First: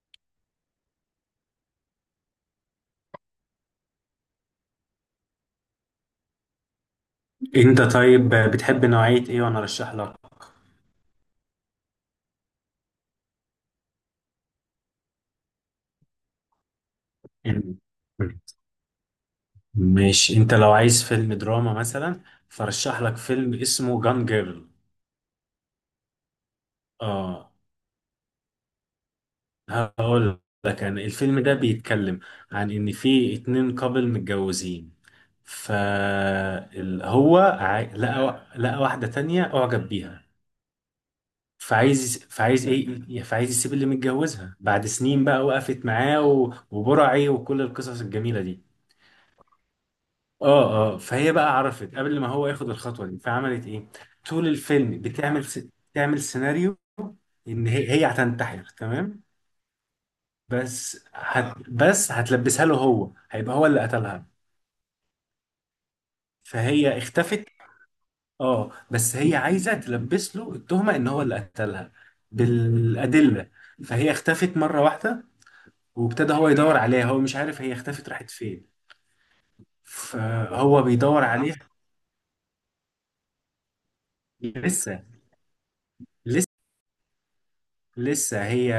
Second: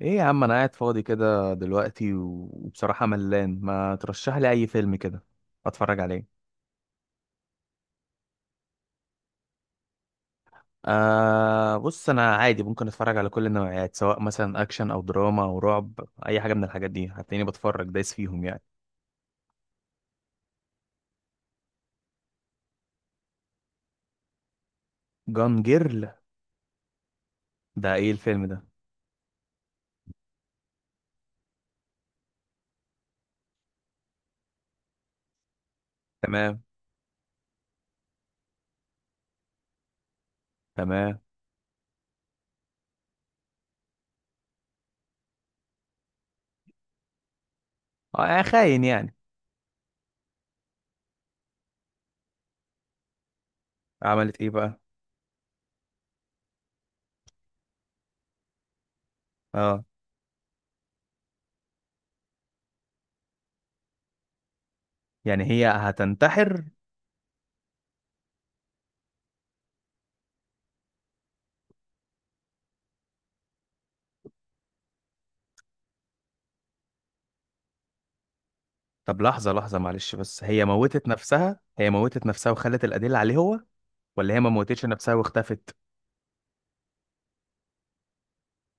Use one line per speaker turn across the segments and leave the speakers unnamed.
ايه يا عم، انا قاعد فاضي كده دلوقتي و- وبصراحة ملان. ما ترشح لي اي فيلم كده اتفرج عليه.
انت طيب بتحب نوعية ايه وانا ارشح لك.
بص، انا عادي ممكن اتفرج على كل النوعيات، سواء مثلا اكشن او دراما او رعب. اي حاجة من الحاجات دي هتلاقيني
يعني-
بتفرج دايس فيهم يعني.
ماشي، انت لو عايز فيلم دراما مثلا فرشح لك فيلم اسمه جان جيرل.
جان جيرل؟
اه،
ده ايه الفيلم ده؟
هقول لك انا الفيلم ده بيتكلم عن ان في اتنين كابل متجوزين،
تمام،
فهو لقى واحدة تانية اعجب بيها.
تمام.
فعايز يسيب اللي متجوزها بعد سنين بقى وقفت معاه وبرعي وكل القصص الجميلة
اه،
دي.
خاين يعني.
اه فهي بقى عرفت قبل ما هو ياخد الخطوه دي، فعملت ايه؟
عملت
طول
ايه بقى؟
الفيلم تعمل سيناريو ان هي هتنتحر تمام،
اه،
بس هتلبسها له، هو هيبقى هو اللي قتلها.
يعني هي هتنتحر.
فهي اختفت. اه، بس هي عايزه تلبس له التهمه ان هو اللي قتلها بالادله. فهي اختفت مره واحده، وابتدى هو يدور عليها، هو مش عارف هي اختفت راحت فين.
طب لحظة لحظة، معلش، بس هي
فهو
موتت
بيدور عليها.
نفسها؟ هي موتت نفسها وخلت الأدلة عليه هو، ولا هي ما موتتش
لسه
نفسها واختفت؟
لسه لسه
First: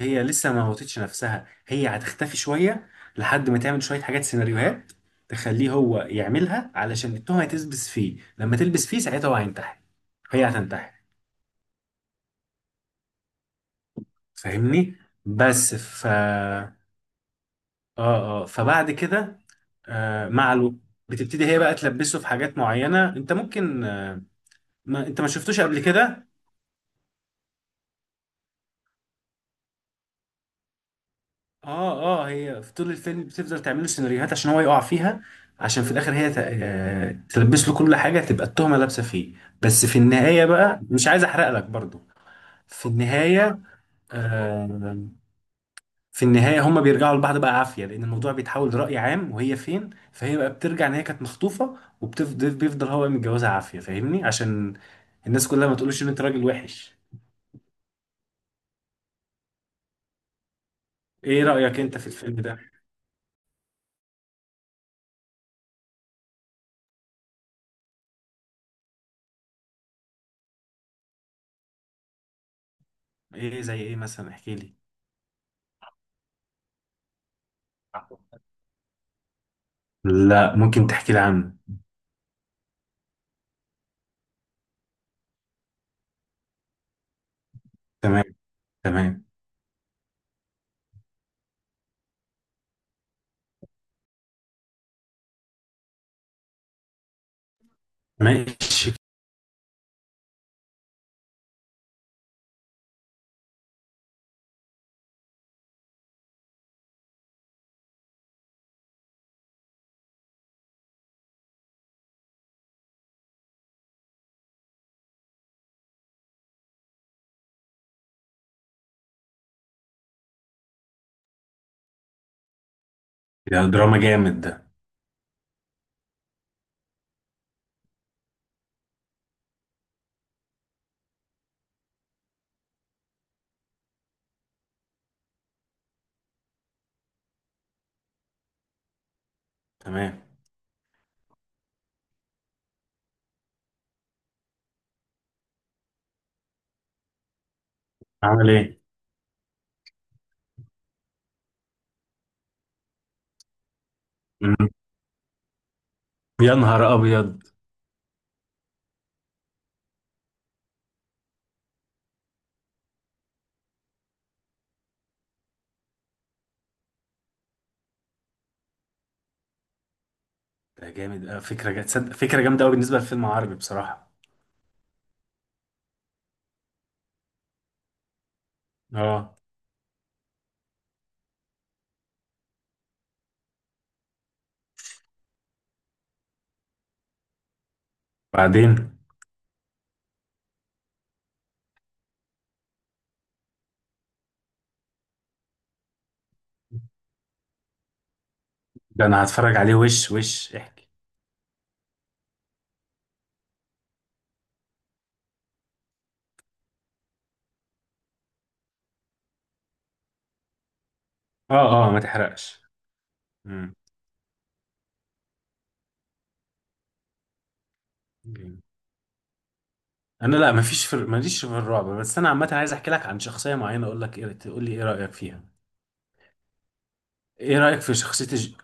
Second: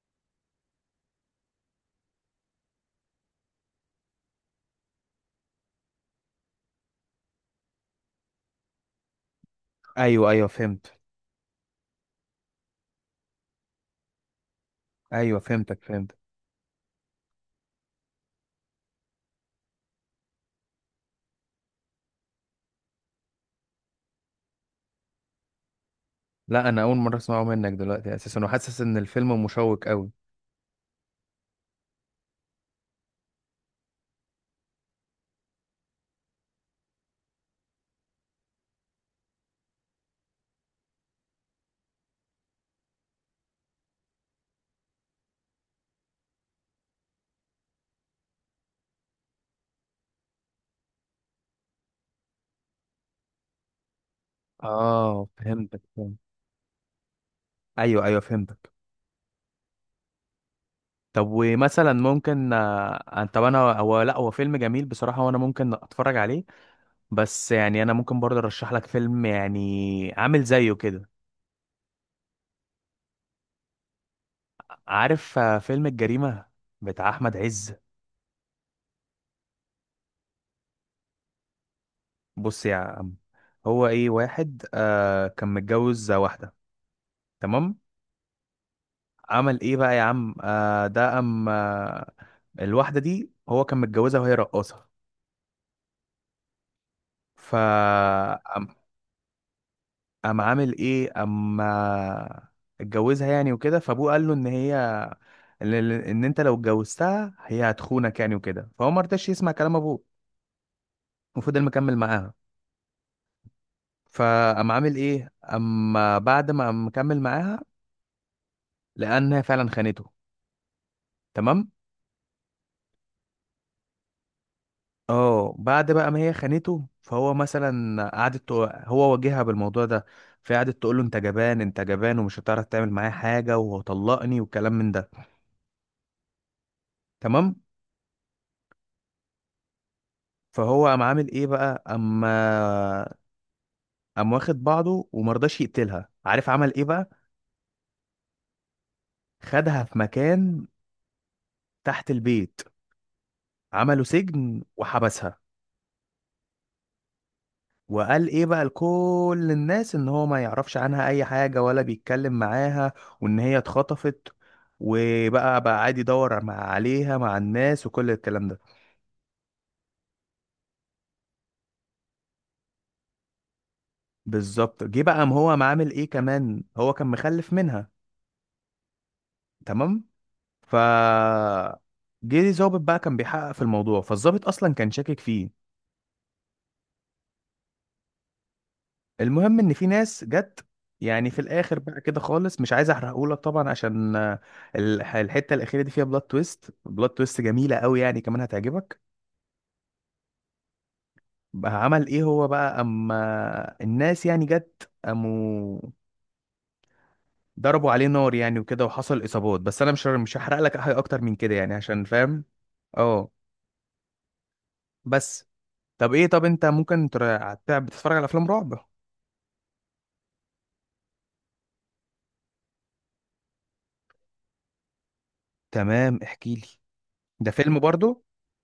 هي لسه ما موتتش نفسها، هي هتختفي شوية لحد ما تعمل شوية حاجات سيناريوهات تخليه هو يعملها، علشان التهمة تلبس فيه. لما تلبس فيه ساعتها هو هينتحر،
ايوه ايوه
هي هتنتحر.
فهمت.
فاهمني؟
ايوه
بس
فهمتك
ف
فهمت.
اه فبعد كده مع الوقت بتبتدي هي بقى تلبسه في حاجات معينة. انت ممكن ما انت ما شفتوش قبل كده؟
لا انا اول مره اسمعه منك دلوقتي اساسا، وحاسس ان الفيلم مشوق قوي.
اه هي في طول الفيلم بتفضل تعمل له سيناريوهات عشان هو يقع فيها، عشان في الاخر هي تلبس له كل حاجه، تبقى التهمه لابسه فيه. بس في النهايه بقى مش عايز احرق لك برضو. في النهايه، آه في النهايه، هما بيرجعوا لبعض بقى عافيه، لان الموضوع بيتحول لراي عام وهي فين. فهي بقى بترجع ان هي كانت مخطوفه، وبتفضل بيفضل هو متجوزها عافيه. فاهمني؟ عشان
اه
الناس كلها ما
فهمتك
تقولش ان
فهمت.
انت راجل وحش.
ايوه ايوه فهمتك. طب
ايه رايك
ومثلا
انت في الفيلم
ممكن
ده؟
طب انا، هو لا هو فيلم جميل بصراحه وانا ممكن اتفرج عليه. بس يعني انا ممكن برضه ارشح لك فيلم يعني عامل زيه كده.
ايه زي ايه مثلا؟ احكي لي.
عارف فيلم الجريمه بتاع احمد عز؟
لا، ممكن تحكي لي عنه.
بص يا عم، هو ايه، واحد كان متجوز واحده، تمام؟
تمام. تمام.
عمل ايه بقى يا عم، آه ده ام آه الواحده دي هو كان متجوزها وهي رقاصه. ف ام
ماشي.
أم عامل ايه اما اتجوزها يعني وكده، فابوه قال له ان هي، ان إن انت لو اتجوزتها هي هتخونك يعني وكده، فهو ما رضاش يسمع كلام ابوه وفضل مكمل معاها. فقام عامل ايه اما بعد ما قام مكمل معاها، لانها فعلا خانته، تمام؟
ده دراما جامد ده.
اه بعد بقى ما هي خانته، فهو مثلا هو واجهها بالموضوع ده، فقعدت تقول له انت جبان انت جبان ومش هتعرف تعمل معايا حاجه وطلقني والكلام من ده، تمام؟
تمام.
فهو قام عامل ايه بقى اما قام واخد بعضه، ومرضاش يقتلها. عارف عمل ايه بقى؟
عمل ايه؟
خدها في مكان تحت البيت، عملوا سجن
مم.
وحبسها.
يا نهار ابيض.
وقال ايه بقى لكل الناس ان هو ما يعرفش عنها اي حاجة ولا بيتكلم معاها، وان هي اتخطفت. وبقى بقى عادي يدور مع عليها مع الناس وكل الكلام ده.
ده جامد أوي. تصدق فكره جامده قوي بالنسبه لفيلم عربي بصراحه.
بالظبط. جه بقى قام هو قام عامل ايه كمان، هو كان مخلف منها
اه.
تمام. ف جه ظابط بقى كان بيحقق في الموضوع، فالظابط اصلا كان شاكك فيه.
بعدين.
المهم ان في ناس جت، يعني في الاخر بقى كده خالص مش عايز احرقهولك طبعا عشان الحته الاخيره دي فيها بلوت تويست، بلوت تويست جميله قوي يعني كمان هتعجبك.
ده انا هتفرج عليه. وش احكي.
بقى عمل ايه هو بقى اما الناس يعني جت قاموا ضربوا عليه نار يعني وكده، وحصل اصابات. بس انا مش هحرق لك حاجه اكتر من كده يعني،
اه ما
عشان فاهم.
تحرقش.
اه
مم.
بس. طب ايه، طب انت ممكن بتتفرج على افلام
جامد.
رعب؟
انا لا، مفيش، في ماليش في الرعب، بس انا عامه عايز احكي لك عن شخصيه معينه، اقول لك ايه تقول لي ايه رايك فيها.
تمام احكي لي، ده
ايه
فيلم
رايك في
برضو؟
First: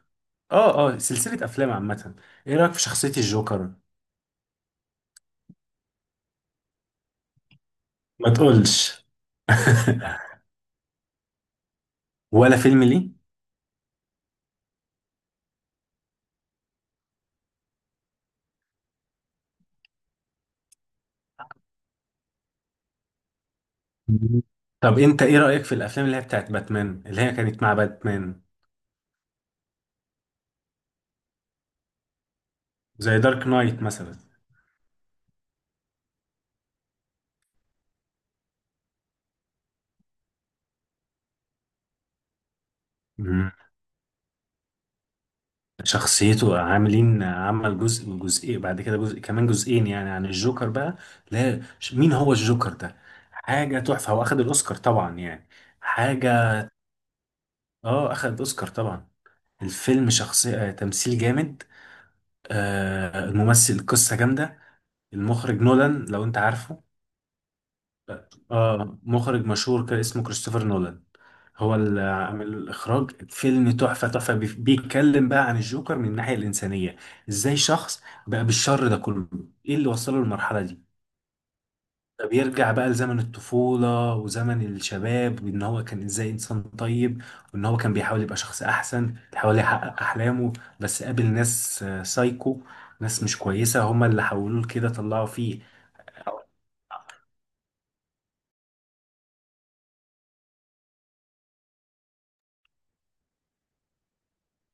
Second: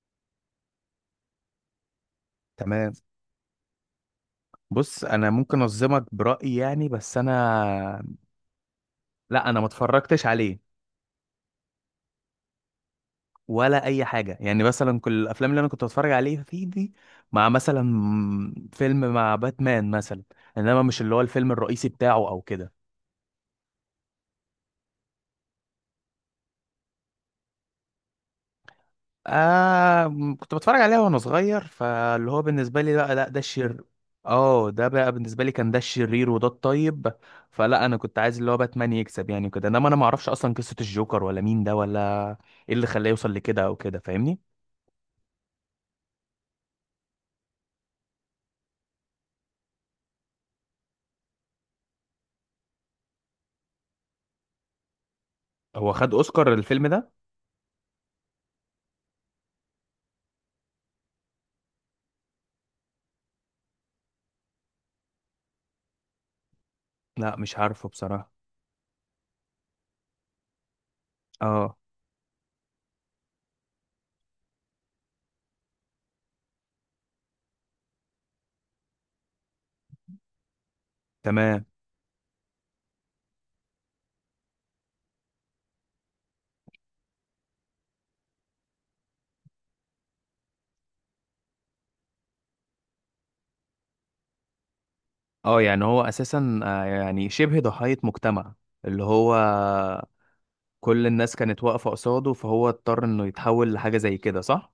اه سلسله افلام عامه. ايه رايك في
تمام.
شخصيه الجوكر؟
بص انا ممكن انظمك برايي يعني، بس انا،
ما تقولش.
لا انا ما اتفرجتش عليه
ولا فيلم ليه.
ولا اي حاجه يعني. مثلا كل الافلام اللي انا كنت بتفرج عليها فيه دي مع مثلا فيلم مع باتمان مثلا، انما مش اللي هو الفيلم الرئيسي بتاعه او كده.
مم. طب انت ايه رأيك في الافلام اللي هي بتاعت باتمان، اللي هي كانت مع باتمان،
كنت بتفرج عليها وانا صغير، فاللي هو بالنسبه لي لا
زي
لا ده
دارك نايت
الشر.
مثلا؟
اه ده بقى بالنسبه لي كان ده الشرير وده الطيب، فلا انا كنت عايز اللي هو باتمان يكسب يعني كده. انما انا ما اعرفش اصلا قصه الجوكر ولا مين ده ولا ايه اللي خلاه يوصل
مم.
لكده او كده، فاهمني؟
شخصيته عاملين عمل جزء وجزئين، بعد كده جزء كمان جزئين، يعني عن الجوكر بقى. لا ش- مين هو الجوكر ده؟ حاجة تحفة، هو اخد الاوسكار طبعا يعني.
هو خد اوسكار
حاجة،
الفيلم ده؟
اه اخد الاوسكار طبعا. الفيلم شخصية تمثيل جامد، آه الممثل قصة جامدة. المخرج نولان، لو انت عارفه.
لا مش عارفه بصراحة.
اه مخرج مشهور، كان اسمه كريستوفر نولان. هو
اه
اللي عامل الاخراج. فيلم تحفه تحفه، بيتكلم بقى عن الجوكر من الناحيه الانسانيه، ازاي شخص بقى بالشر ده كله، ايه اللي وصله للمرحله دي.
تمام.
فبيرجع بقى لزمن الطفوله وزمن الشباب، وان هو كان ازاي انسان طيب، وان هو كان بيحاول يبقى شخص احسن، بيحاول يحقق احلامه. بس قابل ناس سايكو، ناس مش كويسه، هما اللي حولوه لكده، طلعوا فيه.
اه يعني هو اساسا يعني شبه ضحية مجتمع، اللي هو كل الناس كانت واقفة قصاده فهو اضطر انه يتحول لحاجة زي كده، صح؟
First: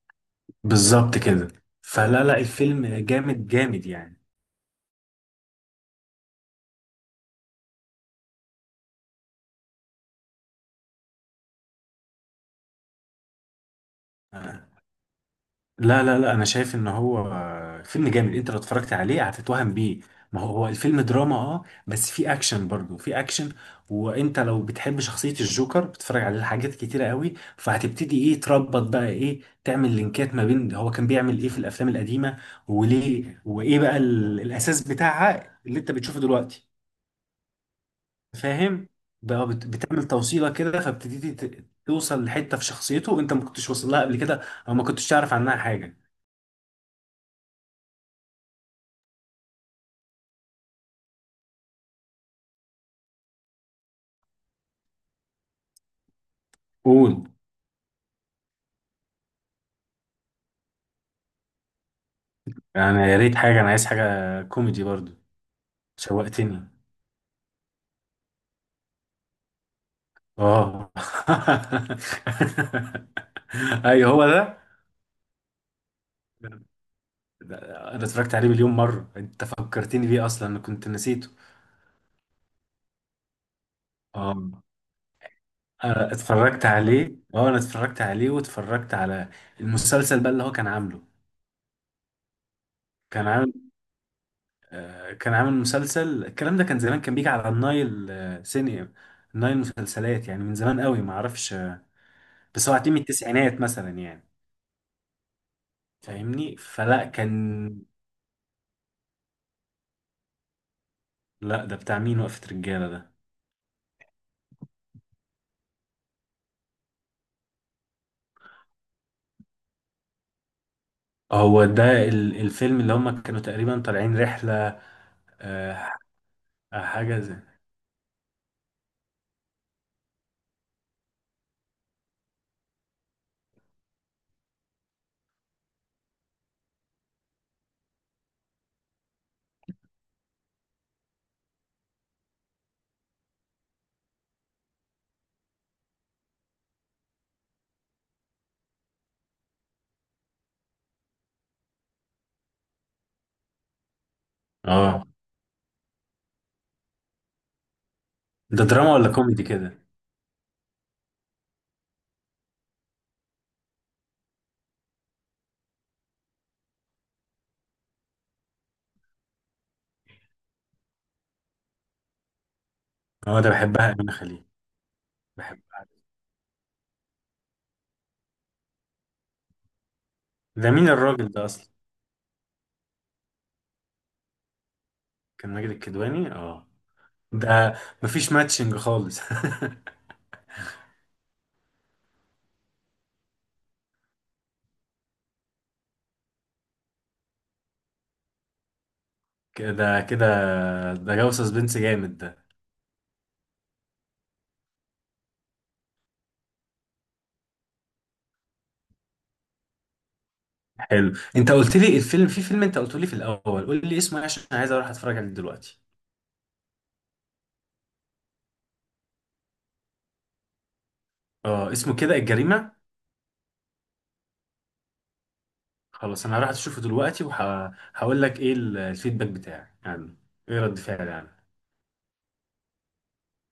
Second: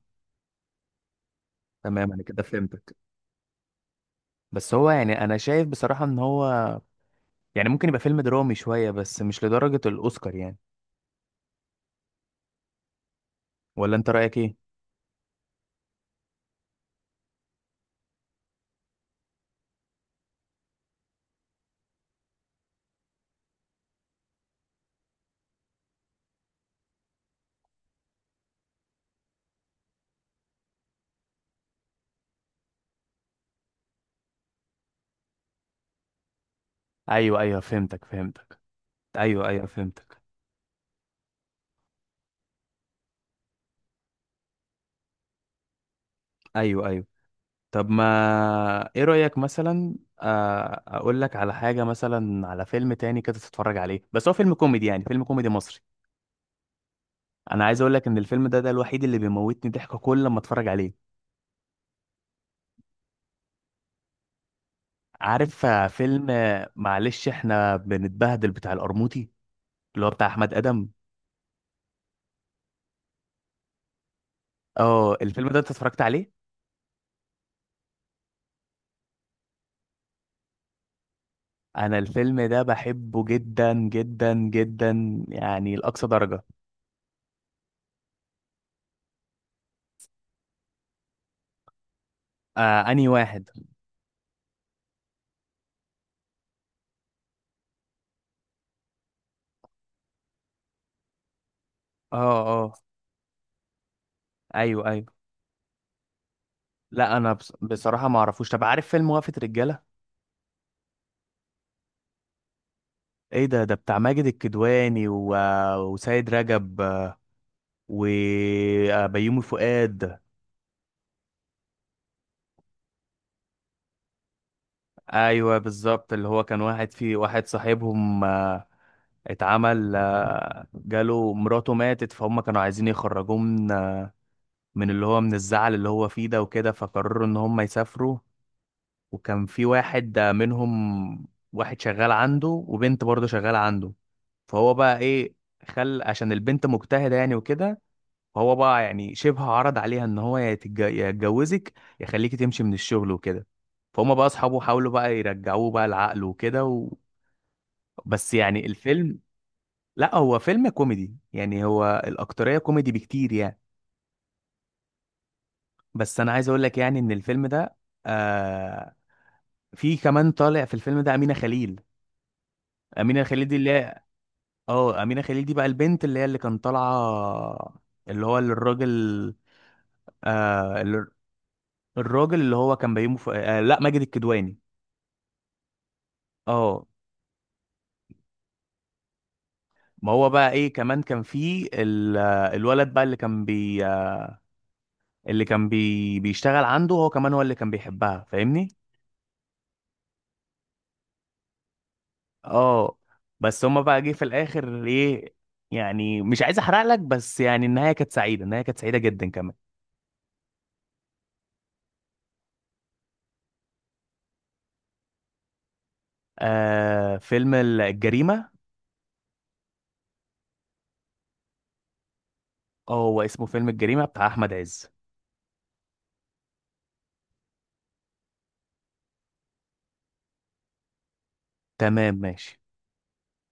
بالظبط كده.
تمام انا
فلا لا
كده
الفيلم
فهمتك،
جامد جامد يعني.
بس هو يعني انا شايف بصراحة ان هو يعني ممكن يبقى فيلم درامي شوية بس مش لدرجة الاوسكار يعني. ولا انت رأيك ايه؟
آه، لا انا شايف ان هو فيلم جامد، انت لو اتفرجت عليه هتتوهم بيه. ما هو هو الفيلم دراما، اه بس في اكشن، برضه في اكشن. وانت لو بتحب شخصية الجوكر بتتفرج عليه حاجات كتيرة قوي، فهتبتدي ايه تربط، بقى ايه تعمل لينكات ما بين هو كان بيعمل ايه في الافلام القديمة، وليه وايه بقى الاساس بتاعها اللي انت بتشوفه دلوقتي.
ايوه ايوه فهمتك فهمتك.
فاهم. بقى
ايوه ايوه
بتعمل
فهمتك.
توصيله كده، فابتديتي توصل لحته في شخصيته انت ما كنتش واصل لها قبل كده، او ما كنتش تعرف عنها حاجه.
ايوه ايوه. طب ما ايه رأيك مثلا، اقول لك على حاجة مثلا، على فيلم تاني كده تتفرج عليه بس هو فيلم كوميدي يعني، فيلم كوميدي مصري.
قول.
انا عايز اقول لك ان الفيلم ده، ده الوحيد اللي بيموتني ضحك كل ما اتفرج عليه.
يعني يا ريت حاجه، انا عايز حاجه كوميدي برضو.
عارف فيلم
شوقتني.
معلش، احنا بنتبهدل بتاع القرموطي، اللي هو بتاع احمد ادم؟
اه. ايوه هو ده.
اه الفيلم ده انت اتفرجت عليه؟
ده- انا اتفرجت عليه 1000000 مره، انت فكرتني بيه اصلا انا كنت نسيته.
انا الفيلم ده بحبه جدا جدا
اه.
جدا يعني لأقصى
أنا
درجة.
اتفرجت عليه، اه انا اتفرجت عليه واتفرجت على المسلسل بقى اللي هو كان عامله.
آه انهي
كان
واحد؟
عامل، كان عامل مسلسل الكلام ده، كان زمان كان بيجي على النايل، سينما النايل مسلسلات، يعني من زمان قوي، ما اعرفش
اه
بس
اه.
هو هتلاقيه من التسعينات مثلا يعني.
ايوه ايوه.
فاهمني؟ فلا
لا انا
كان.
بصراحه ما اعرفوش. طب عارف فيلم وقفه رجاله؟
لا، ده بتاع مين وقفة رجالة ده؟
ايه ده، ده بتاع ماجد الكدواني و... وسيد رجب وبيومي فؤاد.
هو ده الفيلم اللي هم كانوا تقريبا طالعين رحلة.
ايوه
آه،
بالظبط، اللي هو كان واحد في
حاجة زي،
واحد صاحبهم اتعمل، جاله مراته ماتت، فهم كانوا عايزين يخرجوه من، من اللي هو من الزعل اللي هو فيه ده وكده، فقرروا ان هم يسافروا. وكان في واحد منهم واحد شغال عنده، وبنت برضه شغالة عنده، فهو بقى ايه، خل عشان البنت مجتهده يعني وكده، فهو بقى يعني شبه عرض عليها ان هو، يا يتجوزك يا يخليكي تمشي من الشغل وكده. فهم بقى اصحابه حاولوا
اه.
بقى يرجعوه بقى العقل وكده و... بس
ده
يعني
دراما ولا
الفيلم،
كوميدي كده؟
لا هو فيلم كوميدي يعني، هو الاكتريه كوميدي بكتير يعني. بس انا عايز اقول لك يعني ان الفيلم ده، آه في كمان طالع في الفيلم ده امينه خليل. امينه
اه
خليل
ده
دي اللي
بحبها
هي،
أمينة خليل،
اه امينه خليل دي بقى
بحبها.
البنت اللي هي اللي كان طالعه اللي هو الراجل،
ده
آه
مين
ال-
الراجل ده أصلا؟
الراجل اللي هو كان بيومه في... آه لا ماجد الكدواني.
كان ماجد الكدواني، اه.
اه.
ده مفيش ماتشنج خالص.
ما هو بقى ايه كمان كان في الولد بقى اللي كان بيشتغل عنده هو كمان، هو اللي كان بيحبها، فاهمني؟
كده كده. ده جو سسبنس جامد ده.
اه بس هما بقى جه في الاخر ايه، يعني مش عايز احرق لك، بس يعني النهايه كانت سعيده، النهايه كانت سعيده جدا كمان.
حلو، انت قلت لي الفيلم، في فيلم انت قلت لي في الاول، قول لي اسمه ايه عشان انا عايز اروح اتفرج عليه دلوقتي.
آه فيلم الجريمه.
اه اسمه كده الجريمة.
اه هو اسمه فيلم الجريمه بتاع احمد عز.
خلاص انا هروح اشوفه دلوقتي، وهقول لك ايه الفيدباك بتاعي يعني، ايه رد فعلي يعني.
تمام ماشي.